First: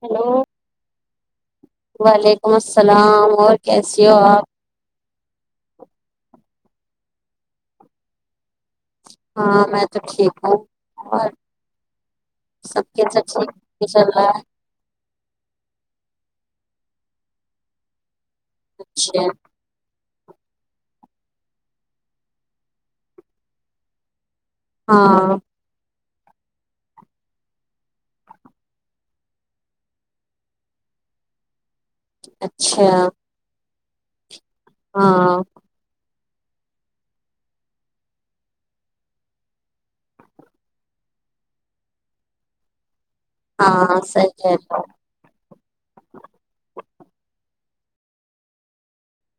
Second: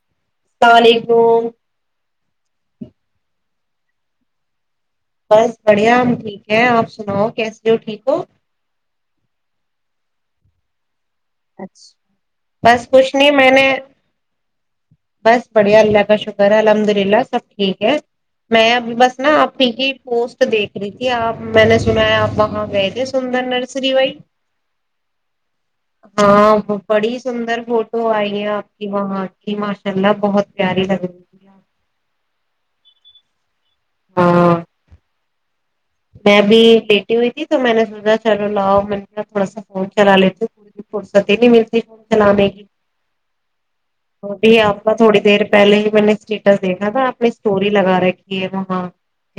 Hello [unintelligible] تو [unintelligible] وعلیکم السلام اور کیسی ہو آپ بس بڑھیا آم ٹھیک ہے آپ سناؤ کیسے ہو ٹھیک ہو ہاں میں تو ٹھیک ہوں اور سب بس کے کچھ سب نہیں میں ٹھیک نے بھی چل رہا بس بڑھیا اللہ کا شکر الحمد للہ سب ٹھیک ہے میں اب بس ہے؟ اچھا نا آ کی پوس تو دیکھ رہی تھی آپ میں نے سنا ہے آپ وہاں گئے تھے سندر نرسری بھائی ہاں [unintelligible] ہاں بڑی سندر فوٹو آئی ہے آپ کی وہاں کی ماشاء اللہ بہت پیاری لگ رہیپ اچھا [unintelligible] ہاں ہاں میں بھی لیٹی ہوئی تھی تو میں نے سوچا چلو لاؤ م تھوڑا سا فون چلا لیتی فرصتی نہیں ملتی فون چلانے کی ہاں وہ صحیح ہے بھی آپا تھوڑی دیر پہلے ہی میں نے اسٹیٹس دیکھا تھا اپنی اسٹوری لگا رہے کہ یہ وہ ہاں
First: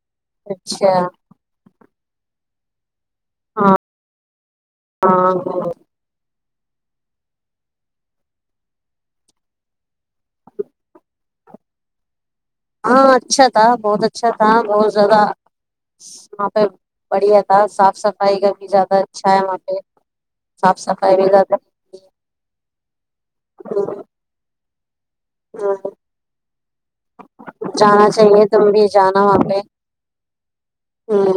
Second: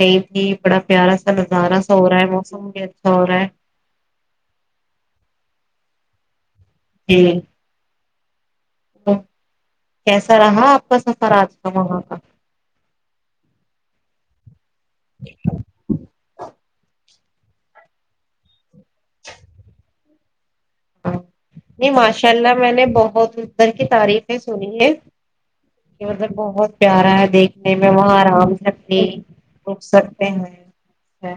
یہ بھی بڑا اچھا پیارا [unintelligible] ہزارا سا ہو رہا ہے موسم بھی اچھا ہو رہا ہے آ [inaudible] جی [inaudible] کیسا رہا آپ کا سفر آج کا وہاں کا ہاں اچھا تھا بہت اچھا تھا بہت زیادہ وہاں پہ بڑھیا تھا صاف صفائی کر بھی زیادہ بھا م [unintelligible] ہاں نہیں ماشاء اللہ میں نے بہت ادھر کی تعریفیں سنی ہے ہوں۔ کہ مطلب بہت پیارا ہے دیکھنے میں جانا وہاں چاہیے آرام سے تم بھی اپنی جانا وہاں پہ رک سکتے ہوں، ہیں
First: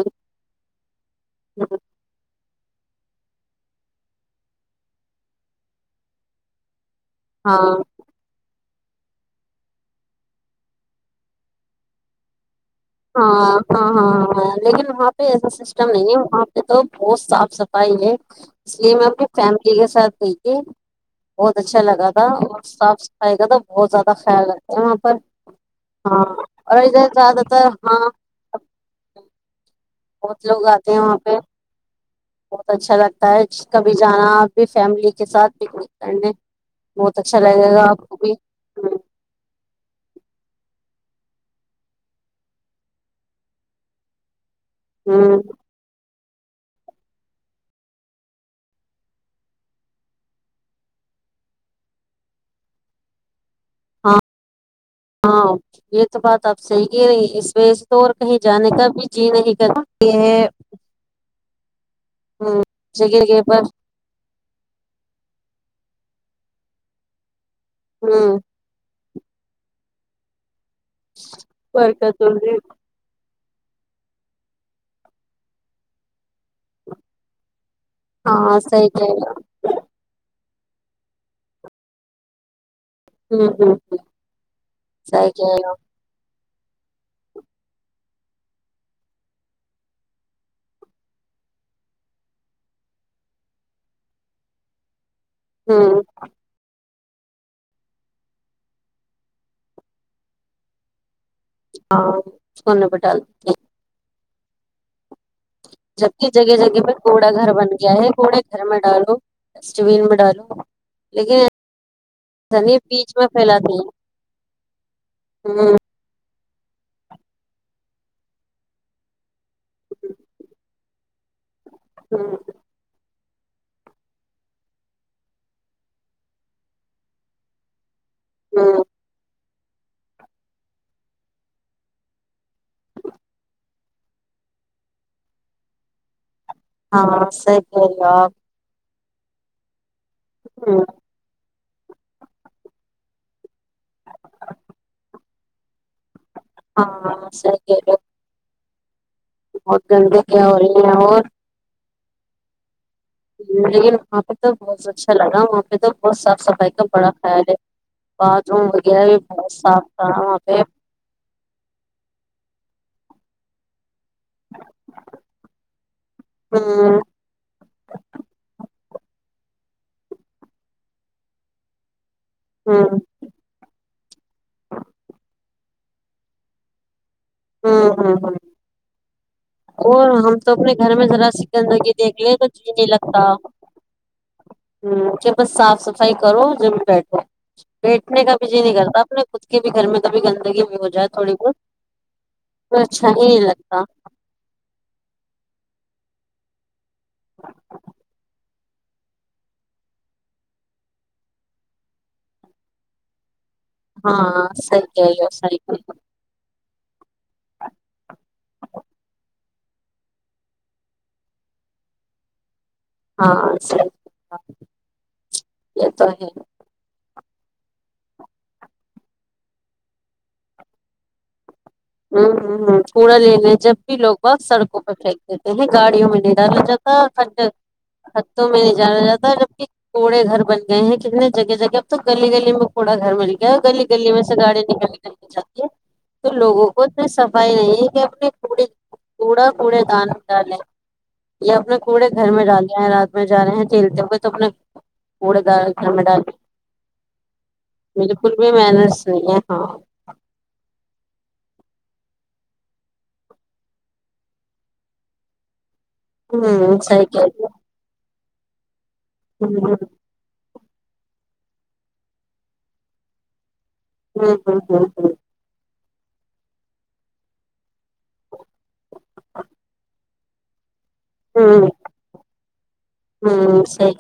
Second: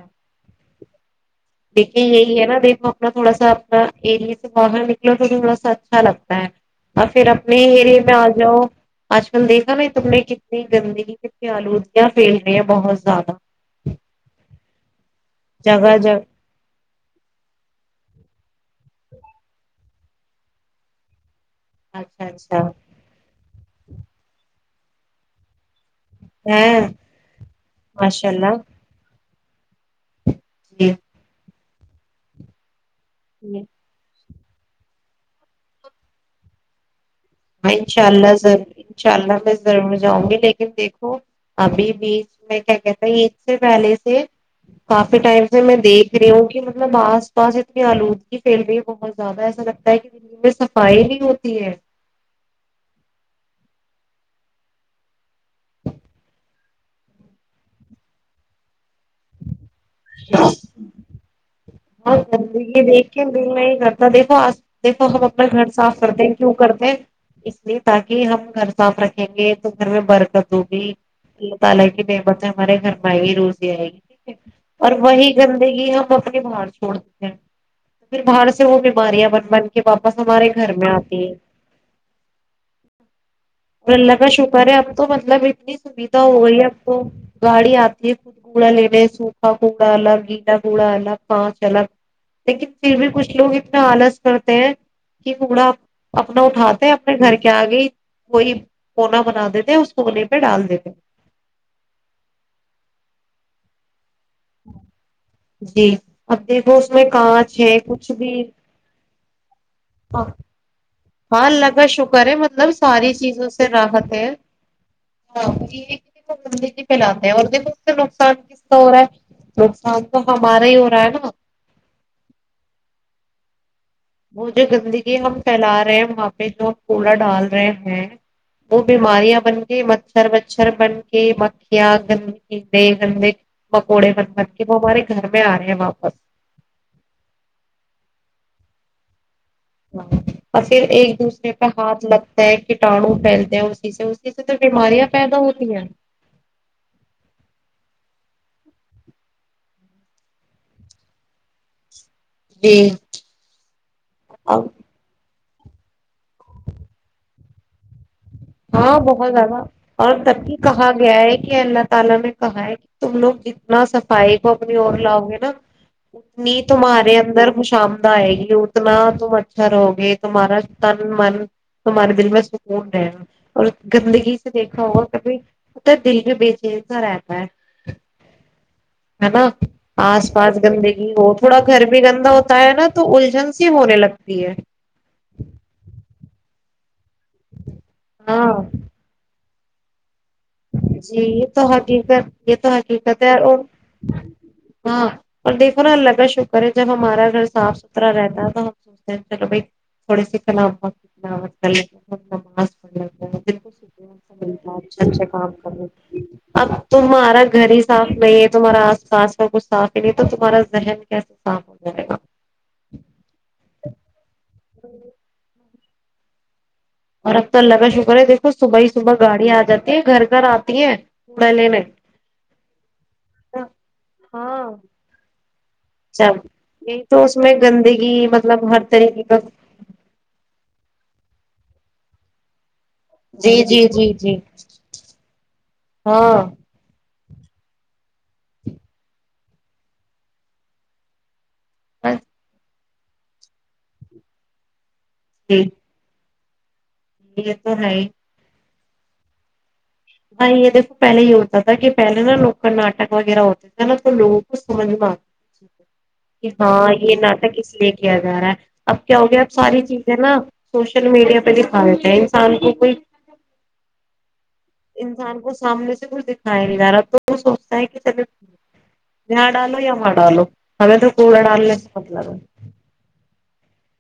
ہوں، دیکیکے یہی ہے نا د اپنا تھوڑا سا اپنا اریے سے باہر نکلے تو تھوڑا سا اچھا لگتا ہے پھر اپنے ہاں اریے میں آ جاؤ آج کل دیکھا میں تم نے کتنی گندی کتنی آلودگیاں پ ہاں ہاں ہاں ہاں ہ لیکن وہاں ایسا سسٹم جگہ نہیں ہے جگہ وہاں پہ تو بہت صاف صفائی ہے اس لیے میں اپنی فیملی کے ساتھ گئی تھی بہت اچھا لگا تھا اور صاف سفائی کا تو بہت زیادہ خیال رکھا وہاں پر [inaudible] ہاں ہے اورر ج زات تھا [inaudible] ماشاء اللہ بہت لوگ جی آتے ہیں وہاں پہ بہت اچھا لگتا ہوتا جی ہے کبھی جانا فیملی کے ساتھ پکنک کرنے بہت اچھا لگے ہاں گا انشاء آپ کو اللہ بھی ضرور ان شاء اللہ پ ضرور جاؤں گی لیکن دیکھو ابھی بیچ میں کیا کہتاید سے پہلے سے کافی ہ ٹائم سے میں دیکھ کریوں کی مطلب آس پاس اتنی آلودگی پھیل رہ ہے بہت زیادہ ایسا لگتا ہے کہ میں صفائی نہیں ہوتی ہے ہاں ہاں یہ تو بات آپ صحی ہی رہی اس و تو اور کہیں جانے کا بھی جی نہیں تے ہیں اور زندگی دیکھ کے جگہ د پر میں ہی کرتا دیکھو آج دیکھو ہم اپنا گھر صاف کرتے ہیں کیوں کرتے ہیں اس لیے تاکہ ہوں ہم گھر صاف رکھیں دیں گے تو گھر میں برکت کیا مطالعہ کی برکت نعمتیں ہوگی ہمارے گھر ائے روز ہاں آ گی ٹھیک ہے اور وہی گندگی ہم اپنے بر چھوڑتے ہیں پھر باہر ہاں سے وہ صحیح کہے بیماریاں گا بن بن کے واپس ہمارے گھر میں آتی ہے ہوں ہوں اللہ کا شکر ہے اب تو صحیح مطلب کہے گا اتنی سویدھا ہو گئی ہے ب کو گاڑی آتی ہے خود کوڑا لے رہے سوفا کوڑا الگ گیلاا کوڑا الگ پانچ چل لیکن پھر بھی کچھ لوگ اتنا آلس کرتے ہیں کہ کوڑا ہوں اپنا اٹھاتے ہیں اپنے گھر کے آگئی کوئی کونا بنا دیتے اس کونے پہ ڈال دیتے کند پال ہ [unintelligible] جبک جگہ جگہ پر کوڑا گھر کانچ بن گیا ہے کوڑے گھر میں ڈالو ڈسٹ بین میں ہ ڈالو لیکن ہاں اللہ کا شکر ہے ایسا مطلب نہیں بیچ ساری میں چیزوں سے پھیلاتے ہیں راحت ہے ہوں زندگی پھیلاتے ہیں اور دیکھو اس سے نقصان کس کا ہو رہا ہے نقصان تو ہمارا ہی ہو رہا ہے نا ہاں [unintelligible] وہ جو گندگی ہم پھیلا رہے ہیں وہاں پہ جو ہم کوڑا ڈال رہے ہیں وہ ہوں بیماریاں بن مچھر وچھر بن کے مکھیاں گندے گے گندے مکوڑے بن کے وہ ہمارے گھر میں آ رہے ہیں واپس ہاں سی کہو اور پھر ایک دوسرے ہاتھ لگتا ہے کٹاڑو پھیلتے ہیں اسی سے اسی سے تو بیماریاں پیدا ہوتی ہیں ہاں سی [inaudible] بہت گندی کیا ہو رہی ہیں اور جی لیکن وہاں پہ تو اب بہت اچھا لگا وہ [unintelligible] تو بہت صاف صفائی کا بڑا خیال ہے باتھ روم وغیرہ بھی بہت صاف تھا وہاں پہ [unintelligible] تم لوگ جتنا سب فائی کو اپنی اور لاؤ گے نا اتنی ہوں تمہارے اندر خوش آمدہ آئے گی اتنا تم اھرو گے تمہارا تن من تمہاراری دل میں سکون ہوں رہا [unintelligible] اور گندگی سے دیکھا ہوگا کھی ات دل میں بیےچیر سا رہ ہے ہوں ہوں ہ نا اور آس ہم تو پاس اپنے گھر میں گندگی ذرا ہو سی تھوڑا گھر گندگی بھی دیکھ گندا لے تو ہوتا جی ہے نہیں نا تو لگتا الجھن سی ہونے لگتی ہے ہ کہ بس صاف صفائی کرو جم بیٹھو بیٹھنے کا ہاں بھیجی نہیں کرتا اپپ نے کھ کے بھی گھر میں بھی گندگی میں ہو جائے جی تھوڑی یہ بہت تو یہ تو اچھا توٹ ہی نہیں اور لگتا ہاں اور دیک تھنا الگ ہے شوکر ہے جب ہمارا گھر صاف ستھر رہتا ہے تو ہم سوچلو بھ تھوڑے سے کنا کتنا آتناس پڑ ہے ہاں صحیح کہہ بنتاچ رہے ہو [unintelligible] صاف صحیح کرنا کہہ اب تمہارا گھر ہی صاف نہیں ہے تمہارا آس پاس کا کچھ صاف ہی نہیں تو تمہارا ذہن کیسے صاف ہو جائے گا ہاں سی جی یہ تو ہے اور اب تو اللہ کا شکر ہے دیکھو صبح ہی صبح گاڑی آ جاتی ہے گھر گھر آتی ہے ہوں ہوں ہ کوڑا لے ل جب بھی لوگ ب ہاں سڑکوں پہ پھینک دیتے ہیں گاڑیوں میں نہیں جب ڈالا جاتا یہی تو اس کڈ میں گندگی ہھوں میں مطلب نہیں ہر ڈالا طریقے جاتا کا جب کہ کوڑے گھر بن گئے ہیں کہ ج جگہ جگہ اب تو گلی گلی میں تھوڑا گھر مل گیا اور جی گلی جی گلی جی میں سے جی گاڑی نکل نکل کے جاتی ہے تو ہاں لوگ اس صفائی نہیں کہ اپنے کوڑا کوڑے دان ڈالیں اپنے کوپڑے گھر میں ڈالے ہیں رات میں جا رہے ہیں جھیلتے ہوئے تو اپنے اڑد جی چمڈ [unintelligible] یہ تو ہے ہی بالکل بھی محنت س ہاں ب یہ دیکھو پہلے یہ ہوتا تھا کہ پہلے نا لوکل ناٹک وغیرہ ہوتے تھے نا تو لوگوں کو سمجھ میں آ ہمم ہاں صحیح یہ کہہ نہ رہی تھاک اس لیے کہ دارا اب کیا ہو گیا اب ساری چیزیں نا سوشل میڈیا پہ دکھا دیتا ہیں انسان کو کوئی ہاں انسان کو سامنے سے کچھ دکھایا نہیں جا رہا تو وہ سوچتا ہے کہ چلو یہاں ڈالو یا وہاں ڈالو ہ تو کوڑا ڈالل مپ لگ ہوں سیٹ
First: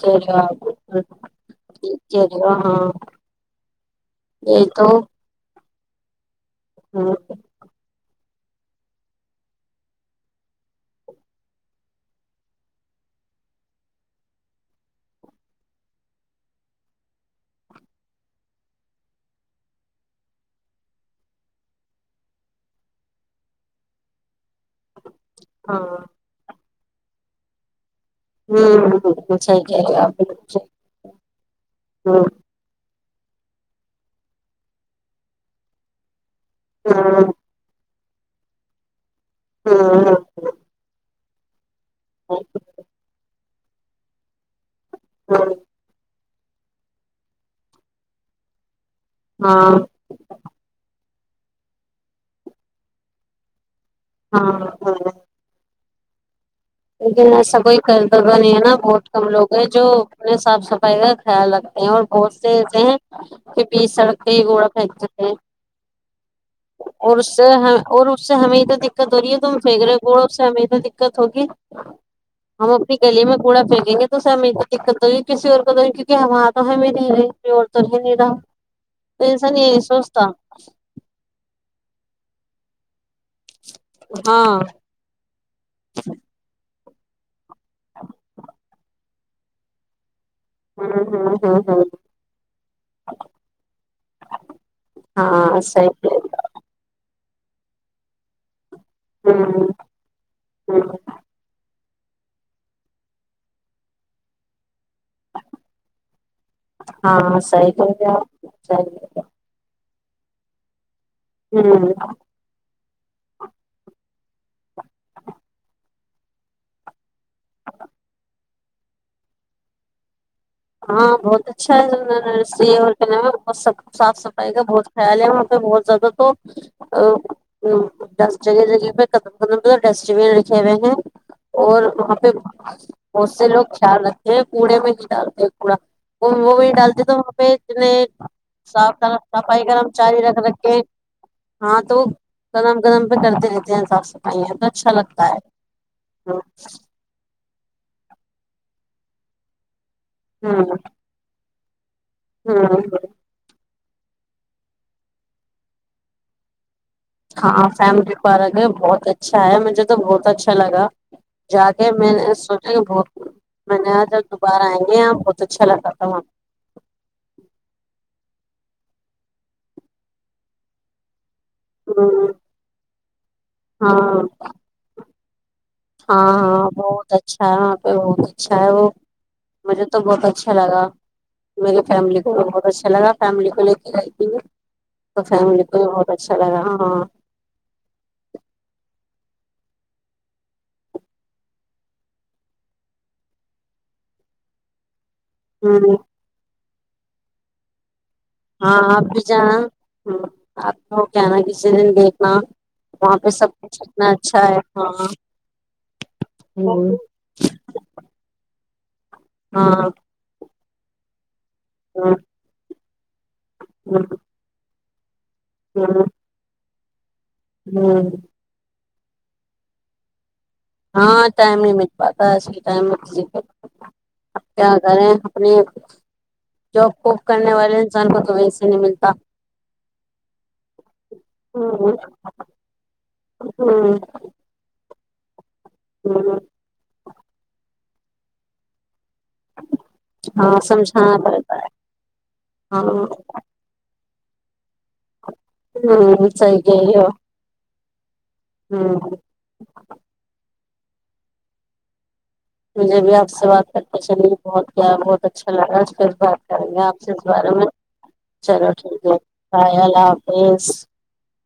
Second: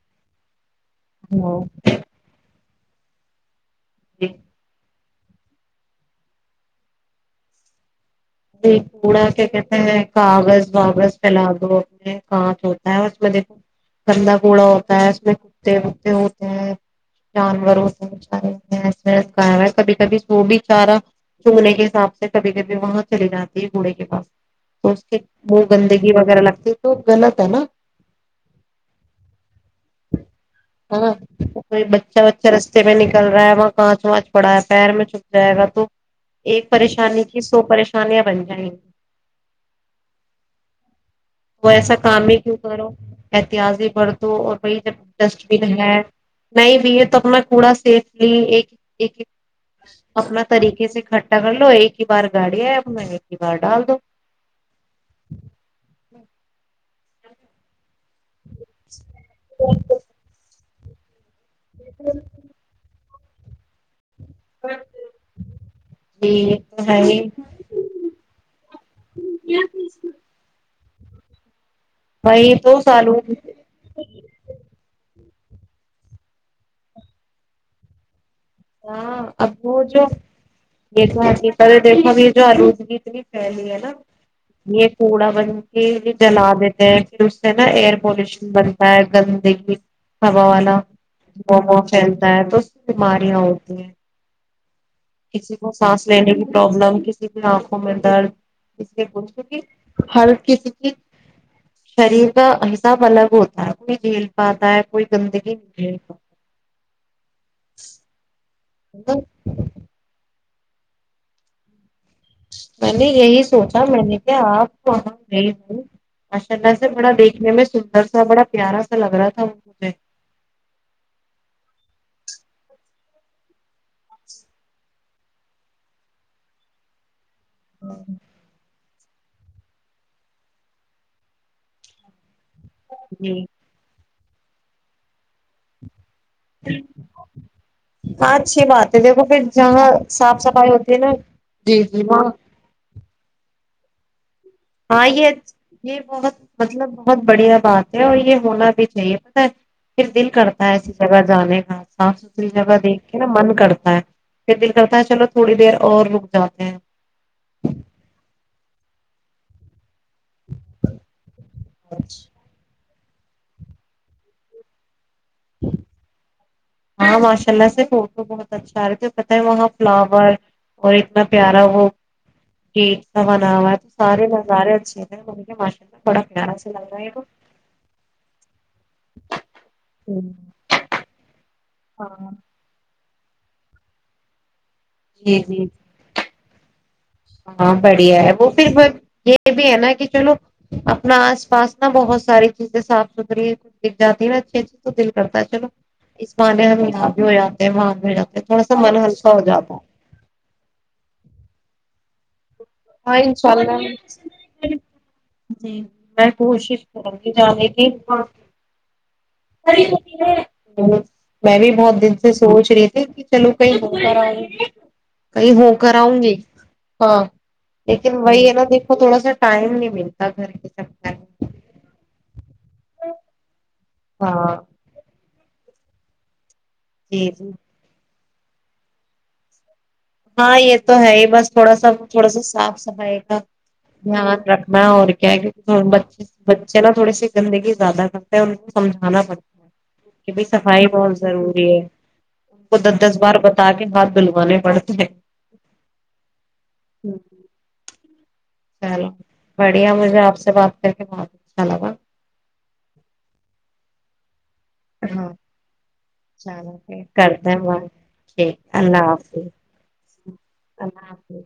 ہاں جو آگ ہاں ہاں جی یہ تو [unintelligible] ہاں [unintelligible] کوڑا کیا کہتے ہیں کاغذ واغذ پھیلا دو اپنے کانچ ہوتا ہے اس میں دیکھو گندا کوڑا ہوتا ہے اس میں کتے وتے ہوتے ہیں جانور ہوتے ہیں چ کبھی کبھی وہ بھی چارہ چگنے کے حساب سے کبھی کبھی وہاں چلی جاتی ہے بوڑے کے پاس وہ گندگی وغیرہ لگتی تو غلط ہے نا ہ س کہ ہاں ہ چل رہا ہے وہاں کانچ وانچ پڑا ہے پیر میں چھپ جائے گا تو ایک پریشانی کی سو پریشانی سانیا بن جائیں ہاں ہاں وہ ایسا کام ہی کی کروں ایاز ہی پڑھ اور وہی جب ڈسٹ بین ہے نہیں بھی یہ تو اپنا کوڑا سیفلی ایک ایک ایک ہاں اپنا طریقے سے کھٹ ک کر لو ایک ہی بار گاڑی ہے اب میں ایک ہی بار ڈال دو ہاں جی [unintelligible] ا سب [unintelligible] کر دگا نہیں ہے نا بہت کم لوگ ہے جو اپنے صاف صف پ [unintelligible] خیال رکھتے ہیں اور بہت سے ایسے ہیں کہ بی سڑک کئی گھڑا پھینک جتے ہیں جی یہ تو ہے اور ہی اس سے اور اس سے ہمیں تو دقت ہو رہی ہے تو ہم پھینک رہے گھوڑا اس سے ہمیں تو دقت ہوگی [inaudible] وہی ہم دو اپنی سالوں گلی میں کوڑا پھینکیں گے تو سب میر کو دقت ہو کسی اور کو تو کیکہ وہاں تو ہم نہیں رہے اور تو نہیں رہا ہاں تو اب انسان یہ نہیں ہو جو سوچتا دیکھو [unintelligible] دیکو گ جالوس گیت بھی پلی ہے نا ہاں یہ کوڑا بن کے جلا دیتے پھر اس سے نا ایئر پولوشن بنتا ہے گندگی [unintelligible] ہوا والاا ہوں ہوں ہوں ہوا ہوں پھیلتا ہے تو بیماریاں ہو ج [unintelligible] کسی ہاں کو صحیح سانس کہہ لینے کی پرابلم کسی ج آنکھوں میں درد اس لیے رہی بوولک کہ ہوں بارت کی س ہ شریر کا حساب الگ ہوتا ہے وہئی جھیل پاتا ہے کوئی گندگی نہیں رہ ہاں صحیح کہہ رہے آپ ہیلو صحیح [unintelligible] ہوں [unintelligible] میں نے یہی سوچا میں نے کہ آپ وہاں گئے ہو ماشاء اللہ سے بڑا دیکھنے میں سندر سا بڑا پیارا سا لگ رہا تھا مجھے ہاں بہت اچھا ہے نرسری اور کیا نام ب سب صاف صفائی کا بہت خیال ہے وہاں پہ بہت زیادہ تو ہ دس جگہ جگہ پھر ختم ختم مطلب ڈسٹ بین رکھے ہوئے ہیں اور وہاں پہ ب جی سے لوگ خیال رکھتے ہیں یہ کوڑے میں ہی ڈالتے کڑا [unintelligible] وہ وہ وہ ڈالتے تو وہاں پہ اتنے ہاں اچھی بات ہے صاف دیکھو پھر صفائی جہاں گرم چاری رکھ صاف صفائی رکھے ہوتی ہے نا ہاں جی تو جی وہ وہاں گرم گرم پہ کرتے رہتے ہیں سات س [unintelligible] ہاں یہ یہ بہت ہے مطلب بہت بڑھیا بات ہے اور یہ ہونا بھی چاہیے پتا ہے پھر دل ہ کرتا ہے ایسی جگہ جانے کا صاف ستھری جگہ ہوں دیکھ کے نا من کرتا ہے پھر دل کرتا ہے چلو تھوڑی دیر اور لوگ جاتے ہیں ہاں فیملی پارک ہے بہت اچھا ہے مب تو بہت اچھا لگا جا کے میں نے سوچا کہ بہ میں نےاں جب دوبارہ آئیں گے یہ بہت اچھا لگا تھا وہاں ہاں ماشاء اللہ سے فوٹو بہت اچھا رہے پت ہے وہاں فلاور اور انا پیارا وہ ہ گت کا بنا ہوا ہے تو ہاں سارے نظارے اچھے [inaudible] بڑا ہاں پیارا ہاں سا لگ رہا بہت وہ اچھا ہے وہاں پہ بہت اچھا ہے وہ مجھے تو بہت ہوں اچھا لگا میری فیملی کو ہاں تو بہت اچھا لا فیملی کو لے کے آتی تو جی فملی جی کو بہتچ [inaudible] ہاں بڑھیا ہے وہ پھر یہ بھی ہے نا کہ چلو اپنا آس پاس نا بہت ساری چیزیں صاف ستری دکھ جاتی ہے نا اچھے اچھے تو د کرتا چلو ہ اس مع ہمیں [inaudible] ہاں آپ بھی جانا آپ کو کیا ن کسی دن دیکھ ہاں ہاں انشاء اللہ ہاں ج میں کوشش ہوں کروں گی جانے کی خری ہاں ہوتیے [inaudible] میں بھی بہت ہ دن سے سوچ رہی تھی ہ [inaudible] [inaudible] کئی ہو کر ہوں آؤں گی ہاں ہوں لیکن وہی ہے نا کی تھوڑا سا ٹائم نہیں ملتا گھر چکر میں [inaudible] اب ہاں کیا کریں اپنے جاب کوب جی جی کرنے والے انسان کو ویسے نہیں ملتا ہاں یہ تو ہے ہی بس تھوڑا سا ہوں تھوڑا سا صاف صفائی کا ہوں دھیان رکھنا اور [inaudible] بے ہوں بچے ن تھوڑے سے زندگی زیادہ کرتے ہیں ان کو سمجھ پتا بائی ہاں صفائی سمجھانا بہت پڑتا ضروری ہے ان کو ہاں دس دس بار بتا کے ہاتھ بلو نے [unintelligible] پڑھ ہوں [unintelligible] سی گئی ہو ہوں چلو بڑھیا مجھے آپ سے بات چوا [unintelligible] مجھے بھی آپ سے بات کر اچسا [unintelligible] بہت کیا بہت ہاں اچھا لگا پھر بات کریں چلو گے آپ پھر سے اس کرتے بارے ہیں میں بات چلو ٹھیک اللہ ہے حافظ بائے اللہ حافظ اللہ حافظ